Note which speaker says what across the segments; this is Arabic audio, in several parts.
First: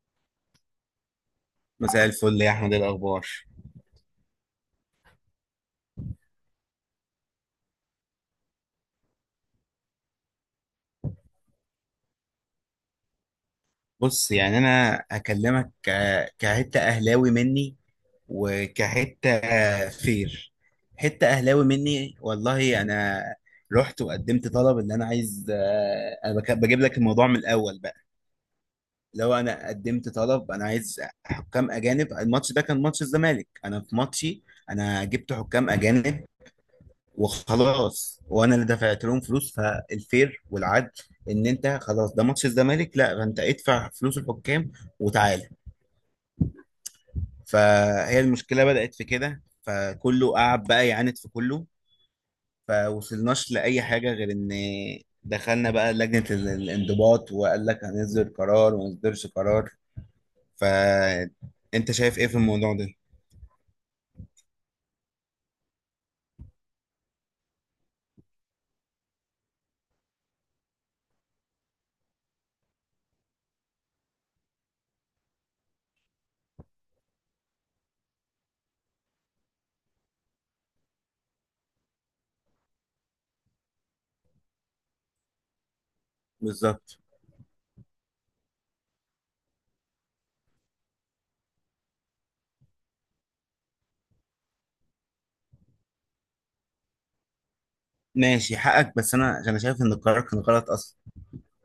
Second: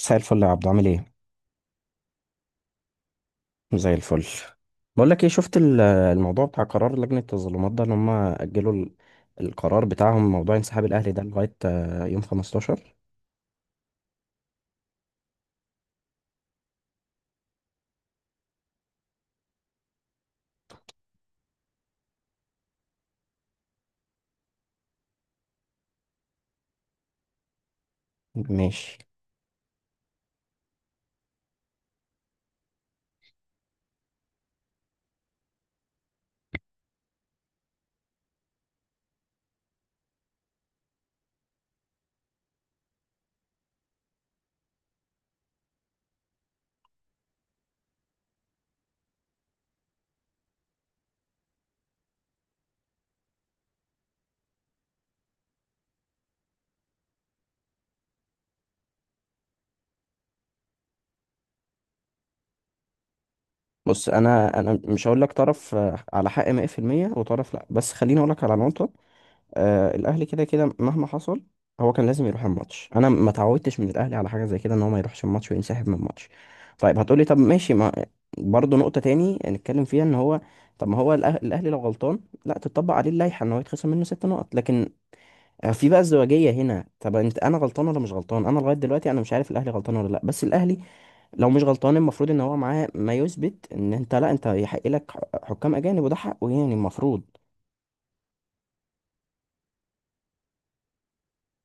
Speaker 1: مساء الفل يا عبدو، عامل ايه؟
Speaker 2: مساء الفل يا احمد، إيه الاخبار؟
Speaker 1: زي الفل. بقول لك ايه، شفت الموضوع بتاع قرار لجنة التظلمات ده ان هم اجلوا القرار بتاعهم، موضوع انسحاب الاهلي ده لغاية يوم 15؟
Speaker 2: بص، يعني انا هكلمك كحته اهلاوي مني، وكحته فير، حته اهلاوي مني، والله انا رحت وقدمت طلب ان انا عايز، انا بجيب لك الموضوع من الاول بقى.
Speaker 1: ماشي.
Speaker 2: لو انا قدمت طلب انا عايز حكام اجانب، الماتش ده كان ماتش الزمالك، انا في ماتشي انا جبت حكام اجانب وخلاص، وانا اللي دفعت لهم فلوس. فالفير والعدل ان انت خلاص ده ماتش الزمالك، لا، فانت ادفع فلوس الحكام وتعالى. فهي المشكله بدات في كده، فكله قعد بقى يعاند في كله، فوصلناش لاي حاجه غير ان دخلنا بقى لجنه الانضباط، وقال لك هنصدر قرار وما نصدرش قرار. فانت شايف ايه في الموضوع ده؟
Speaker 1: بص، انا مش هقول لك طرف على حق 100% وطرف لا، بس خليني اقول لك على نقطة. آه، الاهلي كده كده مهما حصل هو كان لازم يروح الماتش. انا ما تعودتش من الاهلي على حاجه زي كده، ان هو ما يروحش الماتش وينسحب من الماتش. طيب هتقولي طب ماشي، ما برضه نقطه تاني نتكلم فيها ان هو طب ما هو الاهلي لو غلطان لا تطبق عليه اللائحه ان هو يتخصم منه ست نقط، لكن في بقى ازدواجيه هنا.
Speaker 2: بالظبط.
Speaker 1: طب انت، انا غلطان ولا مش غلطان؟ انا لغايه دلوقتي انا مش عارف الاهلي غلطان ولا لا، بس الاهلي لو مش غلطان المفروض ان هو معاه ما يثبت ان انت لا، انت يحق لك حكام اجانب وده حقه، يعني المفروض.
Speaker 2: ماشي حقك، بس انا شايف ان القرار كان غلط اصلا،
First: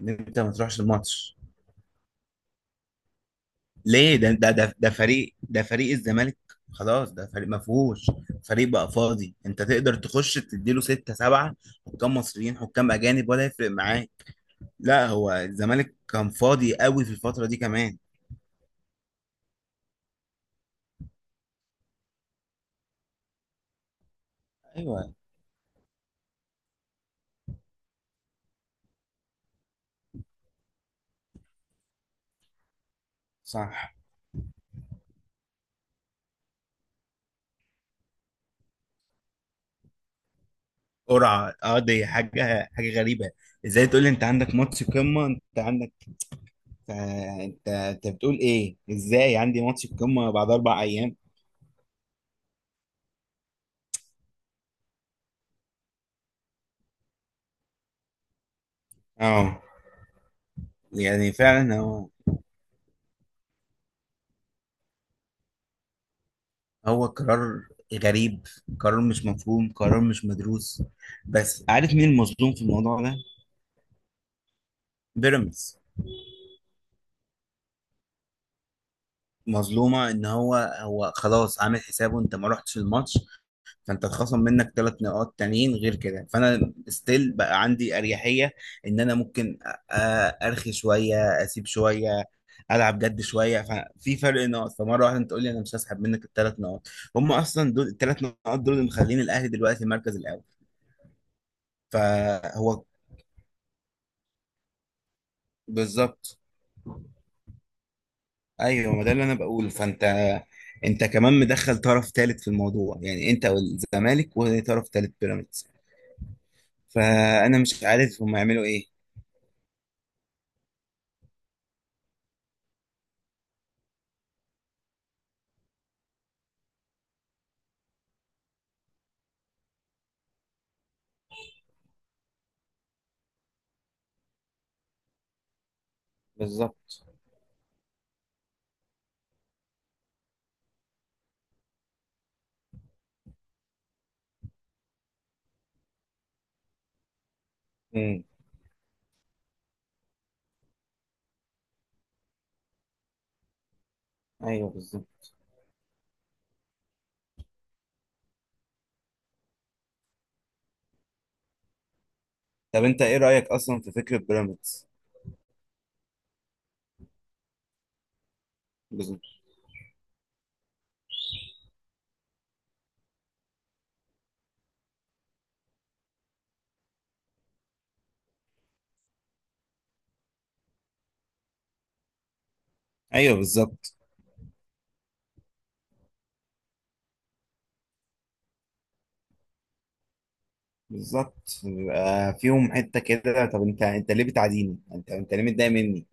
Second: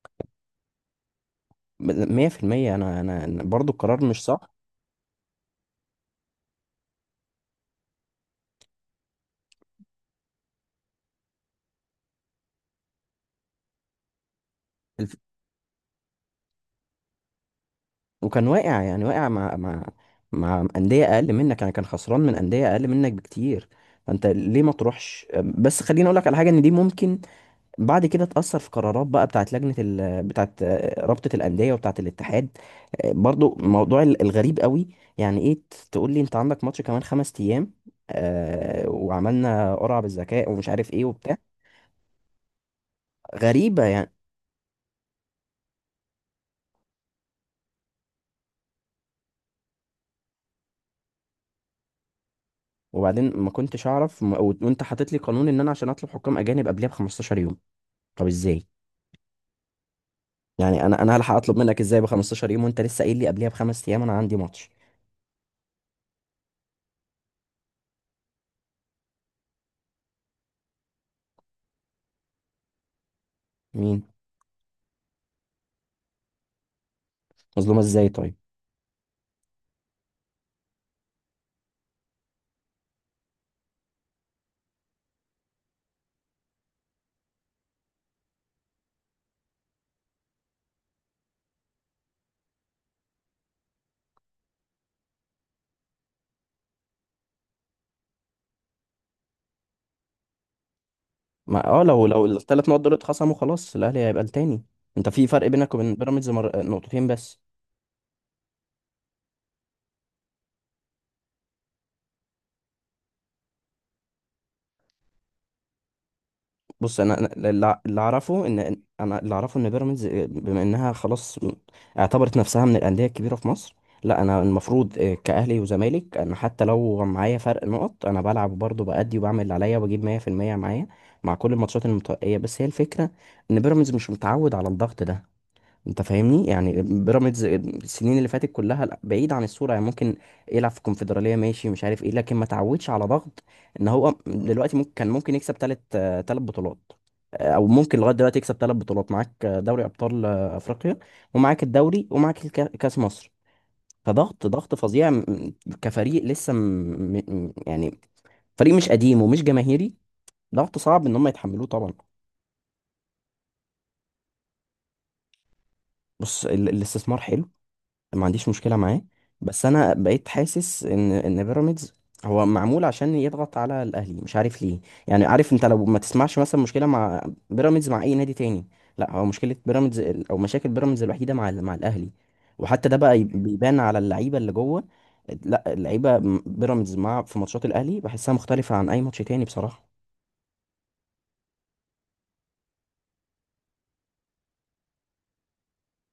Speaker 2: ان انت ما تروحش الماتش.
Speaker 1: 100%، انا برضو القرار
Speaker 2: ليه؟
Speaker 1: مش
Speaker 2: ده
Speaker 1: صح.
Speaker 2: ده ده ده فريق، ده فريق الزمالك، خلاص ده فريق ما فيهوش، فريق بقى فاضي، انت تقدر تخش تديله 6 7 حكام مصريين، حكام اجانب، ولا يفرق معاه. لا،
Speaker 1: الف...
Speaker 2: هو الزمالك كان فاضي قوي في الفترة دي كمان.
Speaker 1: وكان واقع، يعني واقع مع مع أندية أقل منك، يعني كان خسران من أندية أقل منك بكتير، فأنت ليه ما
Speaker 2: ايوه.
Speaker 1: تروحش؟ بس خليني أقول لك على حاجة، إن دي ممكن بعد كده تأثر في قرارات بقى بتاعت بتاعت رابطة الأندية وبتاعت الاتحاد. آه، برضو
Speaker 2: صح.
Speaker 1: موضوع الغريب قوي. يعني إيه تقول لي أنت عندك ماتش كمان خمس أيام، آه وعملنا قرعة بالذكاء ومش عارف إيه وبتاع؟
Speaker 2: قرعة، دي حاجة حاجة غريبة.
Speaker 1: غريبة
Speaker 2: ازاي تقول لي
Speaker 1: يعني.
Speaker 2: انت عندك ماتش قمة؟ انت عندك آه، انت بتقول ايه؟ ازاي عندي ماتش قمة بعد 4 ايام؟
Speaker 1: وبعدين ما كنتش أعرف وأنت حاطط لي قانون إن أنا عشان أطلب حكام أجانب قبلها ب 15 يوم. طب إزاي
Speaker 2: اه.
Speaker 1: يعني؟ انا
Speaker 2: يعني
Speaker 1: هلحق اطلب
Speaker 2: فعلا
Speaker 1: منك ازاي ب
Speaker 2: هو
Speaker 1: 15 يوم وانت لسه قايل لي قبليها بخمس ايام انا عندي ماتش؟
Speaker 2: هو قرار غريب، قرار مش مفهوم، قرار مش مدروس. بس عارف مين المظلوم في الموضوع ده؟
Speaker 1: مين؟
Speaker 2: بيراميدز.
Speaker 1: مظلومه ازاي طيب؟
Speaker 2: مظلومة. ان هو خلاص عامل حسابه انت ما رحتش الماتش، فانت اتخصم منك 3 نقاط تانيين غير كده، فانا ستيل بقى عندي اريحية ان انا ممكن ارخي شوية، اسيب شوية، العب جد شويه، ففي فرق نقط. فمره واحده انت تقول لي انا مش هسحب منك ال 3 نقط؟ هم اصلا دول ال 3 نقط دول اللي مخلين الاهلي دلوقتي المركز الاول.
Speaker 1: ما اه، لو الثلاث نقط
Speaker 2: فهو.
Speaker 1: دول اتخصموا خلاص الاهلي هيبقى التاني. انت في فرق بينك وبين بيراميدز
Speaker 2: بالظبط.
Speaker 1: نقطتين بس.
Speaker 2: ايوه، ما ده اللي انا بقوله. فانت كمان مدخل طرف ثالث في الموضوع، يعني انت والزمالك وطرف ثالث بيراميدز.
Speaker 1: بص، انا أنا
Speaker 2: فانا
Speaker 1: اللي
Speaker 2: مش
Speaker 1: اللي
Speaker 2: عارف هم
Speaker 1: اعرفه
Speaker 2: يعملوا
Speaker 1: ان
Speaker 2: ايه.
Speaker 1: انا اللي اعرفه ان بيراميدز بما انها خلاص اعتبرت نفسها من الانديه الكبيره في مصر. لا، انا المفروض كاهلي وزمالك انا حتى لو معايا فرق نقط انا بلعب برضه بأدي وبعمل اللي عليا وبجيب 100% معايا مع كل الماتشات المتبقيه. بس هي الفكره ان بيراميدز مش متعود على الضغط ده. انت فاهمني، يعني
Speaker 2: بالظبط.
Speaker 1: بيراميدز السنين اللي فاتت كلها لا، بعيد عن الصوره، يعني ممكن يلعب في الكونفدراليه، ماشي مش عارف ايه، لكن ما تعودش على ضغط ان هو دلوقتي ممكن كان ممكن يكسب ثلاث بطولات، او ممكن لغايه
Speaker 2: امم.
Speaker 1: دلوقتي يكسب ثلاث بطولات معاك، دوري ابطال افريقيا، ومعاك الدوري، ومعاك كاس مصر. فضغط،
Speaker 2: ايوه،
Speaker 1: ضغط فظيع
Speaker 2: بالظبط.
Speaker 1: كفريق يعني فريق مش قديم ومش جماهيري، ضغط صعب ان هم يتحملوه طبعا.
Speaker 2: طب انت ايه رايك اصلا في فكره بيراميدز؟
Speaker 1: بص، الاستثمار حلو، ما عنديش مشكلة معاه.
Speaker 2: بالظبط.
Speaker 1: بس انا بقيت حاسس ان بيراميدز هو معمول عشان يضغط على الاهلي، مش عارف ليه. يعني عارف، انت لو ما تسمعش مثلا مشكلة مع بيراميدز مع اي نادي تاني، لا هو مشكلة بيراميدز ال- او مشاكل بيراميدز الوحيدة مع مع الاهلي، وحتى ده بقى
Speaker 2: ايوه،
Speaker 1: بيبان
Speaker 2: بالظبط.
Speaker 1: على اللعيبة اللي جوه. لا، اللعيبة بيراميدز مع في ماتشات الاهلي بحسها مختلفة عن اي ماتش تاني بصراحة.
Speaker 2: بالظبط، بيبقى فيهم حته كده. طب انت ليه بتعاديني؟ انت ليه متضايق مني؟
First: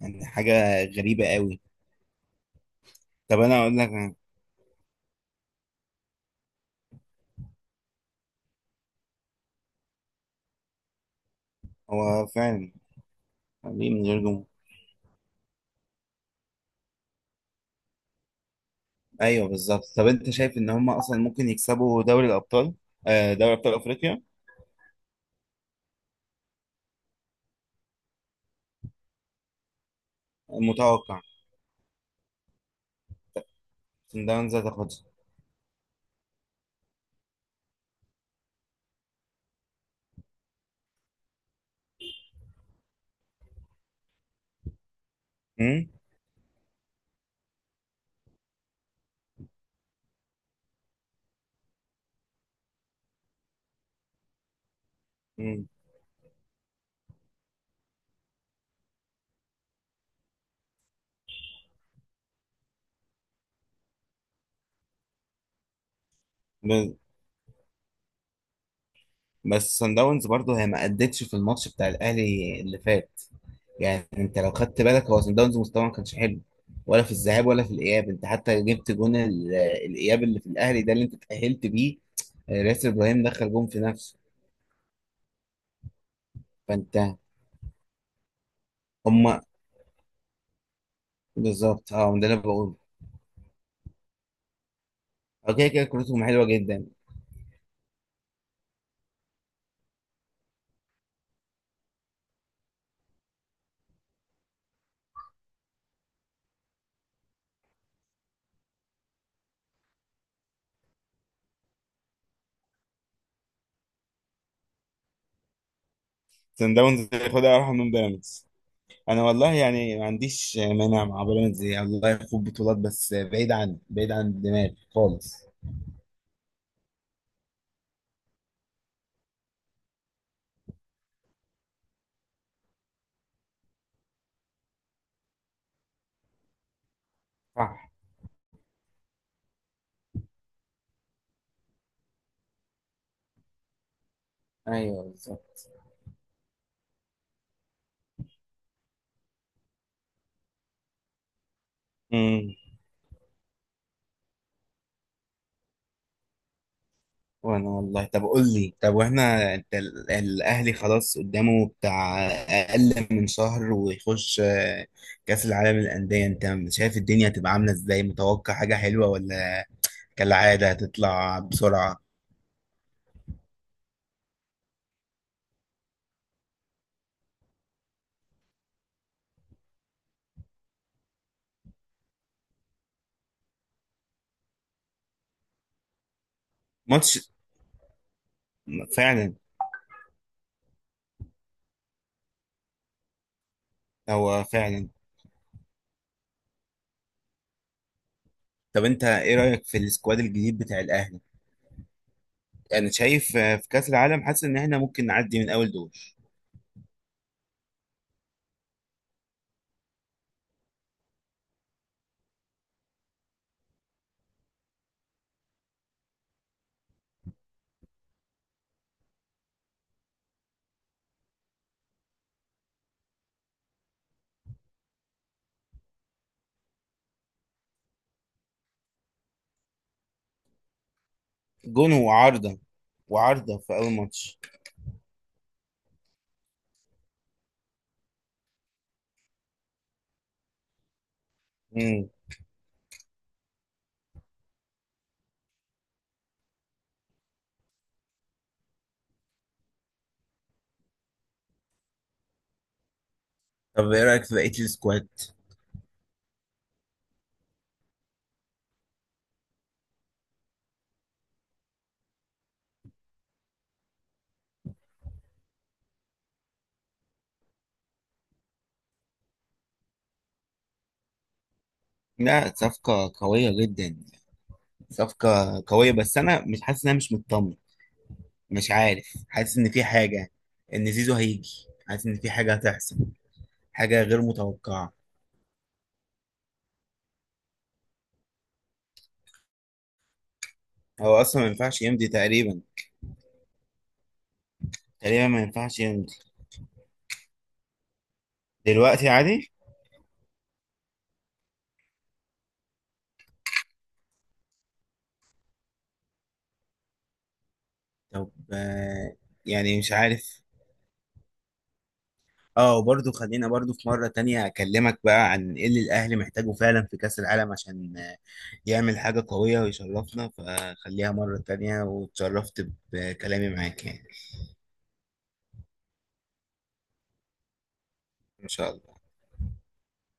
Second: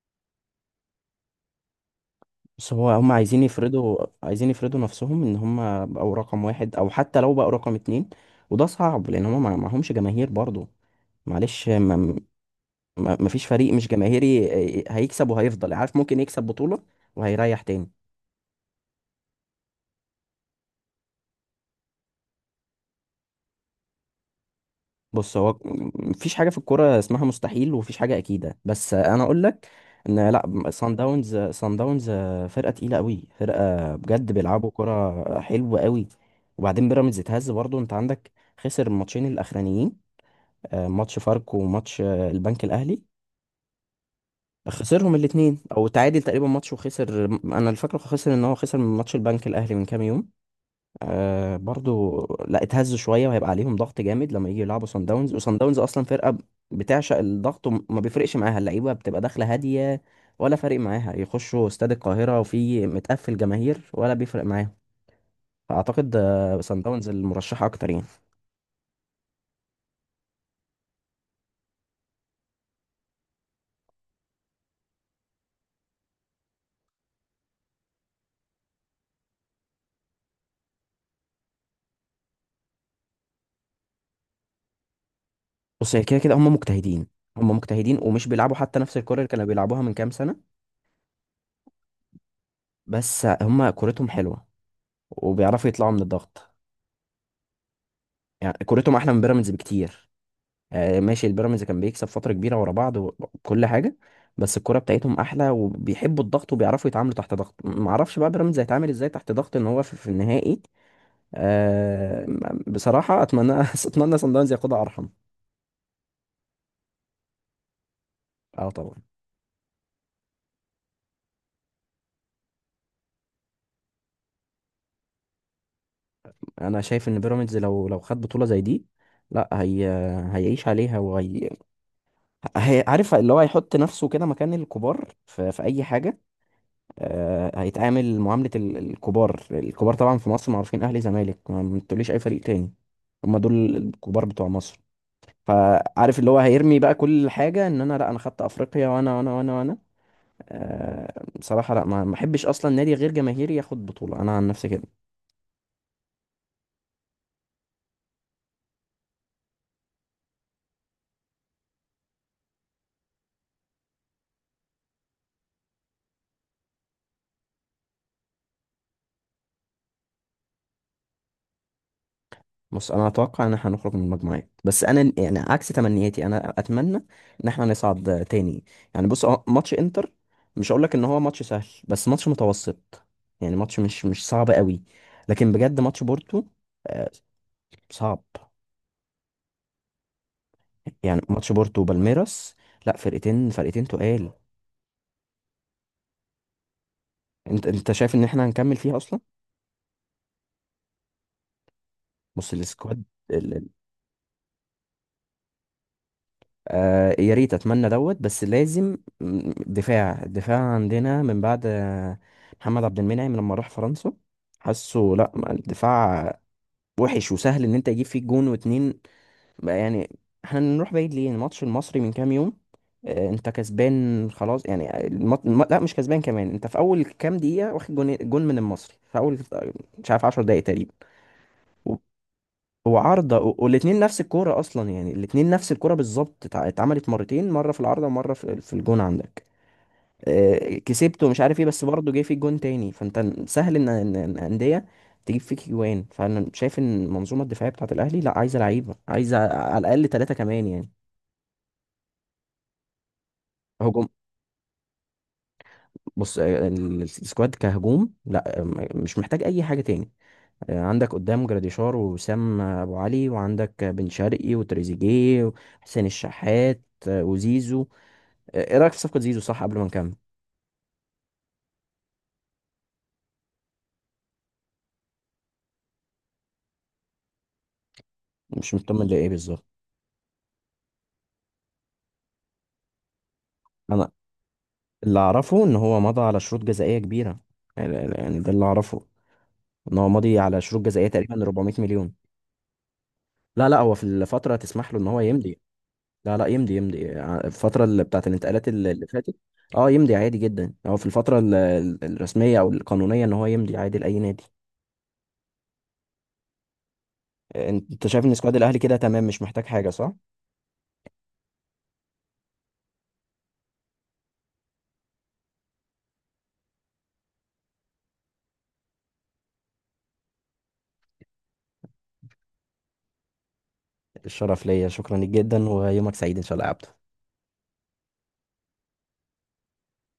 Speaker 2: يعني حاجه غريبه قوي.
Speaker 1: بس هو، هم
Speaker 2: طب
Speaker 1: عايزين
Speaker 2: انا اقول لك.
Speaker 1: يفرضوا عايزين يفرضوا نفسهم ان هم بقوا رقم واحد، او حتى لو بقوا رقم اتنين. وده صعب لان هم معهمش جماهير برضه، معلش. ما
Speaker 2: هو فعلا.
Speaker 1: ما- ما فيش فريق مش
Speaker 2: ليه من غير جمهور؟
Speaker 1: جماهيري هيكسب وهيفضل، عارف، ممكن يكسب بطولة وهيريح تاني.
Speaker 2: ايوه، بالظبط. طب انت شايف ان هم اصلا ممكن يكسبوا دوري الابطال؟ دوري ابطال افريقيا.
Speaker 1: بص، هو مفيش حاجة في الكورة اسمها مستحيل، ومفيش حاجة أكيدة، بس أنا أقول لك إن لأ، سان
Speaker 2: متوقع.
Speaker 1: داونز سان داونز فرقة تقيلة أوي، فرقة
Speaker 2: سان
Speaker 1: بجد
Speaker 2: داونز
Speaker 1: بيلعبوا
Speaker 2: هتاخدها.
Speaker 1: كرة حلوة أوي. وبعدين بيراميدز اتهز برضه، أنت عندك خسر الماتشين الأخرانيين، ماتش فاركو وماتش البنك الاهلي، خسرهم الاثنين او
Speaker 2: أمم،
Speaker 1: تعادل تقريبا ماتش وخسر، انا الفكره خسر ان هو خسر من ماتش البنك الاهلي من كام يوم، آه برضو. لا اتهزوا شويه، وهيبقى عليهم ضغط جامد لما يجي يلعبوا صن داونز. وصن
Speaker 2: أمم.
Speaker 1: داونز اصلا فرقه بتعشق الضغط، وما بيفرقش معاها، اللعيبه بتبقى داخله هاديه، ولا فارق معاها يخشوا استاد القاهره وفي متقفل جماهير ولا بيفرق معاهم. فاعتقد صن
Speaker 2: ب-
Speaker 1: داونز المرشحه اكتر يعني.
Speaker 2: بس سان داونز برضه هي ما ادتش في الماتش بتاع الاهلي اللي فات. يعني انت لو خدت بالك، هو سان داونز مستواه ما كانش حلو، ولا في الذهاب ولا في الاياب. انت حتى جبت جون الاياب اللي في الاهلي ده اللي انت اتاهلت بيه. ياسر ابراهيم دخل جون في نفسه.
Speaker 1: بص، هي كده كده هم
Speaker 2: فانت.
Speaker 1: مجتهدين، هم مجتهدين ومش بيلعبوا حتى نفس الكرة اللي
Speaker 2: هم.
Speaker 1: كانوا بيلعبوها من كام سنة،
Speaker 2: بالظبط، اه ده اللي أنا بقوله.
Speaker 1: بس هم كورتهم حلوه وبيعرفوا
Speaker 2: اوكي، كده
Speaker 1: يطلعوا من
Speaker 2: كورتهم حلوه
Speaker 1: الضغط.
Speaker 2: جدا.
Speaker 1: يعني كورتهم احلى من بيراميدز بكتير. آه، ماشي البيراميدز كان بيكسب فتره كبيره ورا بعض وكل حاجه، بس الكوره بتاعتهم احلى وبيحبوا الضغط وبيعرفوا يتعاملوا تحت ضغط. ما اعرفش بقى بيراميدز هيتعامل ازاي تحت ضغط ان هو في النهائي. أه، بصراحه اتمنى اتمنى صن داونز ياخدها، ارحم.
Speaker 2: سان داونز ياخدها ارحم من بيراميدز.
Speaker 1: اه طبعا.
Speaker 2: انا والله يعني ما عنديش مانع مع بيراميدز، يعني الله يخوض بطولات، بس بعيد عن دماغي خالص.
Speaker 1: انا شايف ان بيراميدز لو خد بطوله زي دي، لا هي، هيعيش عليها، وهي عارف اللي هو هيحط نفسه كده مكان الكبار في اي حاجه. آه،
Speaker 2: صح.
Speaker 1: هيتعامل معاملة الكبار. الكبار طبعا في مصر معروفين، أهلي زمالك، ما تقوليش أي فريق تاني، هما دول الكبار بتوع مصر.
Speaker 2: ايوه، بالظبط.
Speaker 1: فعارف اللي هو هيرمي بقى كل حاجة إن أنا لأ، أنا خدت أفريقيا وأنا بصراحة لأ، ما أحبش
Speaker 2: امم.
Speaker 1: أصلا نادي غير جماهيري ياخد بطولة، أنا عن نفسي كده.
Speaker 2: وانا والله، طب قول لي، طب واحنا انت الاهلي خلاص قدامه بتاع اقل من شهر ويخش كاس العالم للانديه. انت شايف الدنيا هتبقى عامله ازاي؟ متوقع حاجه حلوه، ولا كالعاده هتطلع بسرعه؟
Speaker 1: بص، انا اتوقع ان احنا هنخرج من المجموعات، بس انا يعني عكس تمنياتي، انا اتمنى ان احنا نصعد تاني. يعني بص، هو ماتش انتر مش هقول لك ان هو ماتش سهل، بس ماتش متوسط، يعني ماتش مش صعب قوي. لكن بجد ماتش بورتو، آه،
Speaker 2: ماتش.
Speaker 1: صعب.
Speaker 2: فعلا.
Speaker 1: يعني ماتش بورتو وبالميراس، لا فرقتين تقال.
Speaker 2: هو فعلا.
Speaker 1: انت، شايف ان احنا هنكمل
Speaker 2: طب
Speaker 1: فيها
Speaker 2: انت
Speaker 1: اصلا؟
Speaker 2: ايه رايك في السكواد الجديد بتاع الاهلي؟
Speaker 1: بص
Speaker 2: انا
Speaker 1: السكواد،
Speaker 2: شايف، في كاس العالم حاسس ان احنا ممكن نعدي من اول دور.
Speaker 1: آه يا ريت، اتمنى دوت، بس لازم دفاع. عندنا من بعد محمد عبد المنعم لما راح فرنسا، حاسه لا ما، الدفاع وحش وسهل ان انت يجيب فيك جون واتنين بقى يعني. احنا نروح بعيد ليه؟ الماتش المصري من كام يوم، انت كسبان خلاص يعني لا مش كسبان كمان، انت في اول كام دقيقة واخد جون من المصري في اول مش عارف 10 دقايق تقريبا.
Speaker 2: جون وعارضه.
Speaker 1: هو عارضة
Speaker 2: وعارضه في اول
Speaker 1: والاتنين نفس
Speaker 2: ماتش.
Speaker 1: الكورة أصلا، يعني الاتنين نفس الكورة بالظبط، اتعملت مرتين، مرة في العارضة ومرة في الجون عندك. آه، كسبته مش عارف ايه، بس
Speaker 2: امم.
Speaker 1: برضه جه فيك جون تاني، فانت سهل ان إن أندية تجيب فيك جوان. فانا شايف ان المنظومة الدفاعية بتاعة الأهلي لا، عايزة لعيبة، عايزة على الأقل ثلاثة كمان يعني.
Speaker 2: طب ايه
Speaker 1: هجوم،
Speaker 2: رايك في بقيه السكواد؟
Speaker 1: بص السكواد كهجوم لا، مش محتاج أي حاجة تاني. آه، عندك قدام جراديشار ووسام أبو علي، وعندك بن شرقي وتريزيجيه وحسين الشحات، وزيزو. ايه رايك في صفقه زيزو؟ صح، قبل ما نكمل.
Speaker 2: لا، صفقه قويه جدا. صفقه قويه، بس انا مش حاسس ان، انا مش مطمن. مش
Speaker 1: مش مطمن
Speaker 2: عارف،
Speaker 1: لايه
Speaker 2: حاسس
Speaker 1: بالظبط؟
Speaker 2: ان في حاجه، ان زيزو هيجي، حاسس ان في حاجه هتحصل، حاجه
Speaker 1: انا
Speaker 2: غير متوقعه.
Speaker 1: اللي اعرفه ان هو مضى على شروط جزائيه كبيره، يعني ده اللي اعرفه، ان هو ماضي على شروط جزائيه
Speaker 2: هو اصلا
Speaker 1: تقريبا
Speaker 2: ما
Speaker 1: 400
Speaker 2: ينفعش يمضي
Speaker 1: مليون.
Speaker 2: تقريبا.
Speaker 1: لا هو في الفتره تسمح له ان هو
Speaker 2: تقريبا ما
Speaker 1: يمضي.
Speaker 2: ينفعش يمضي.
Speaker 1: لا يمضي، يمضي الفتره اللي بتاعت الانتقالات اللي
Speaker 2: دلوقتي
Speaker 1: فاتت.
Speaker 2: عادي.
Speaker 1: اه يمضي عادي جدا، هو في الفتره الرسميه او القانونيه ان هو يمضي عادي لاي نادي. انت شايف
Speaker 2: طب،
Speaker 1: ان سكواد الاهلي كده تمام مش محتاج
Speaker 2: يعني
Speaker 1: حاجه،
Speaker 2: مش
Speaker 1: صح؟
Speaker 2: عارف. اه، وبرضه خلينا برضه في مرة تانية أكلمك بقى عن إيه اللي الأهلي محتاجه فعلا في كأس العالم عشان يعمل حاجة قوية ويشرفنا. فخليها مرة تانية، واتشرفت بكلامي معاك يعني.
Speaker 1: الشرف ليا، شكرا لك جدا، ويومك سعيد ان شاء الله يا عبد.
Speaker 2: إن شاء الله.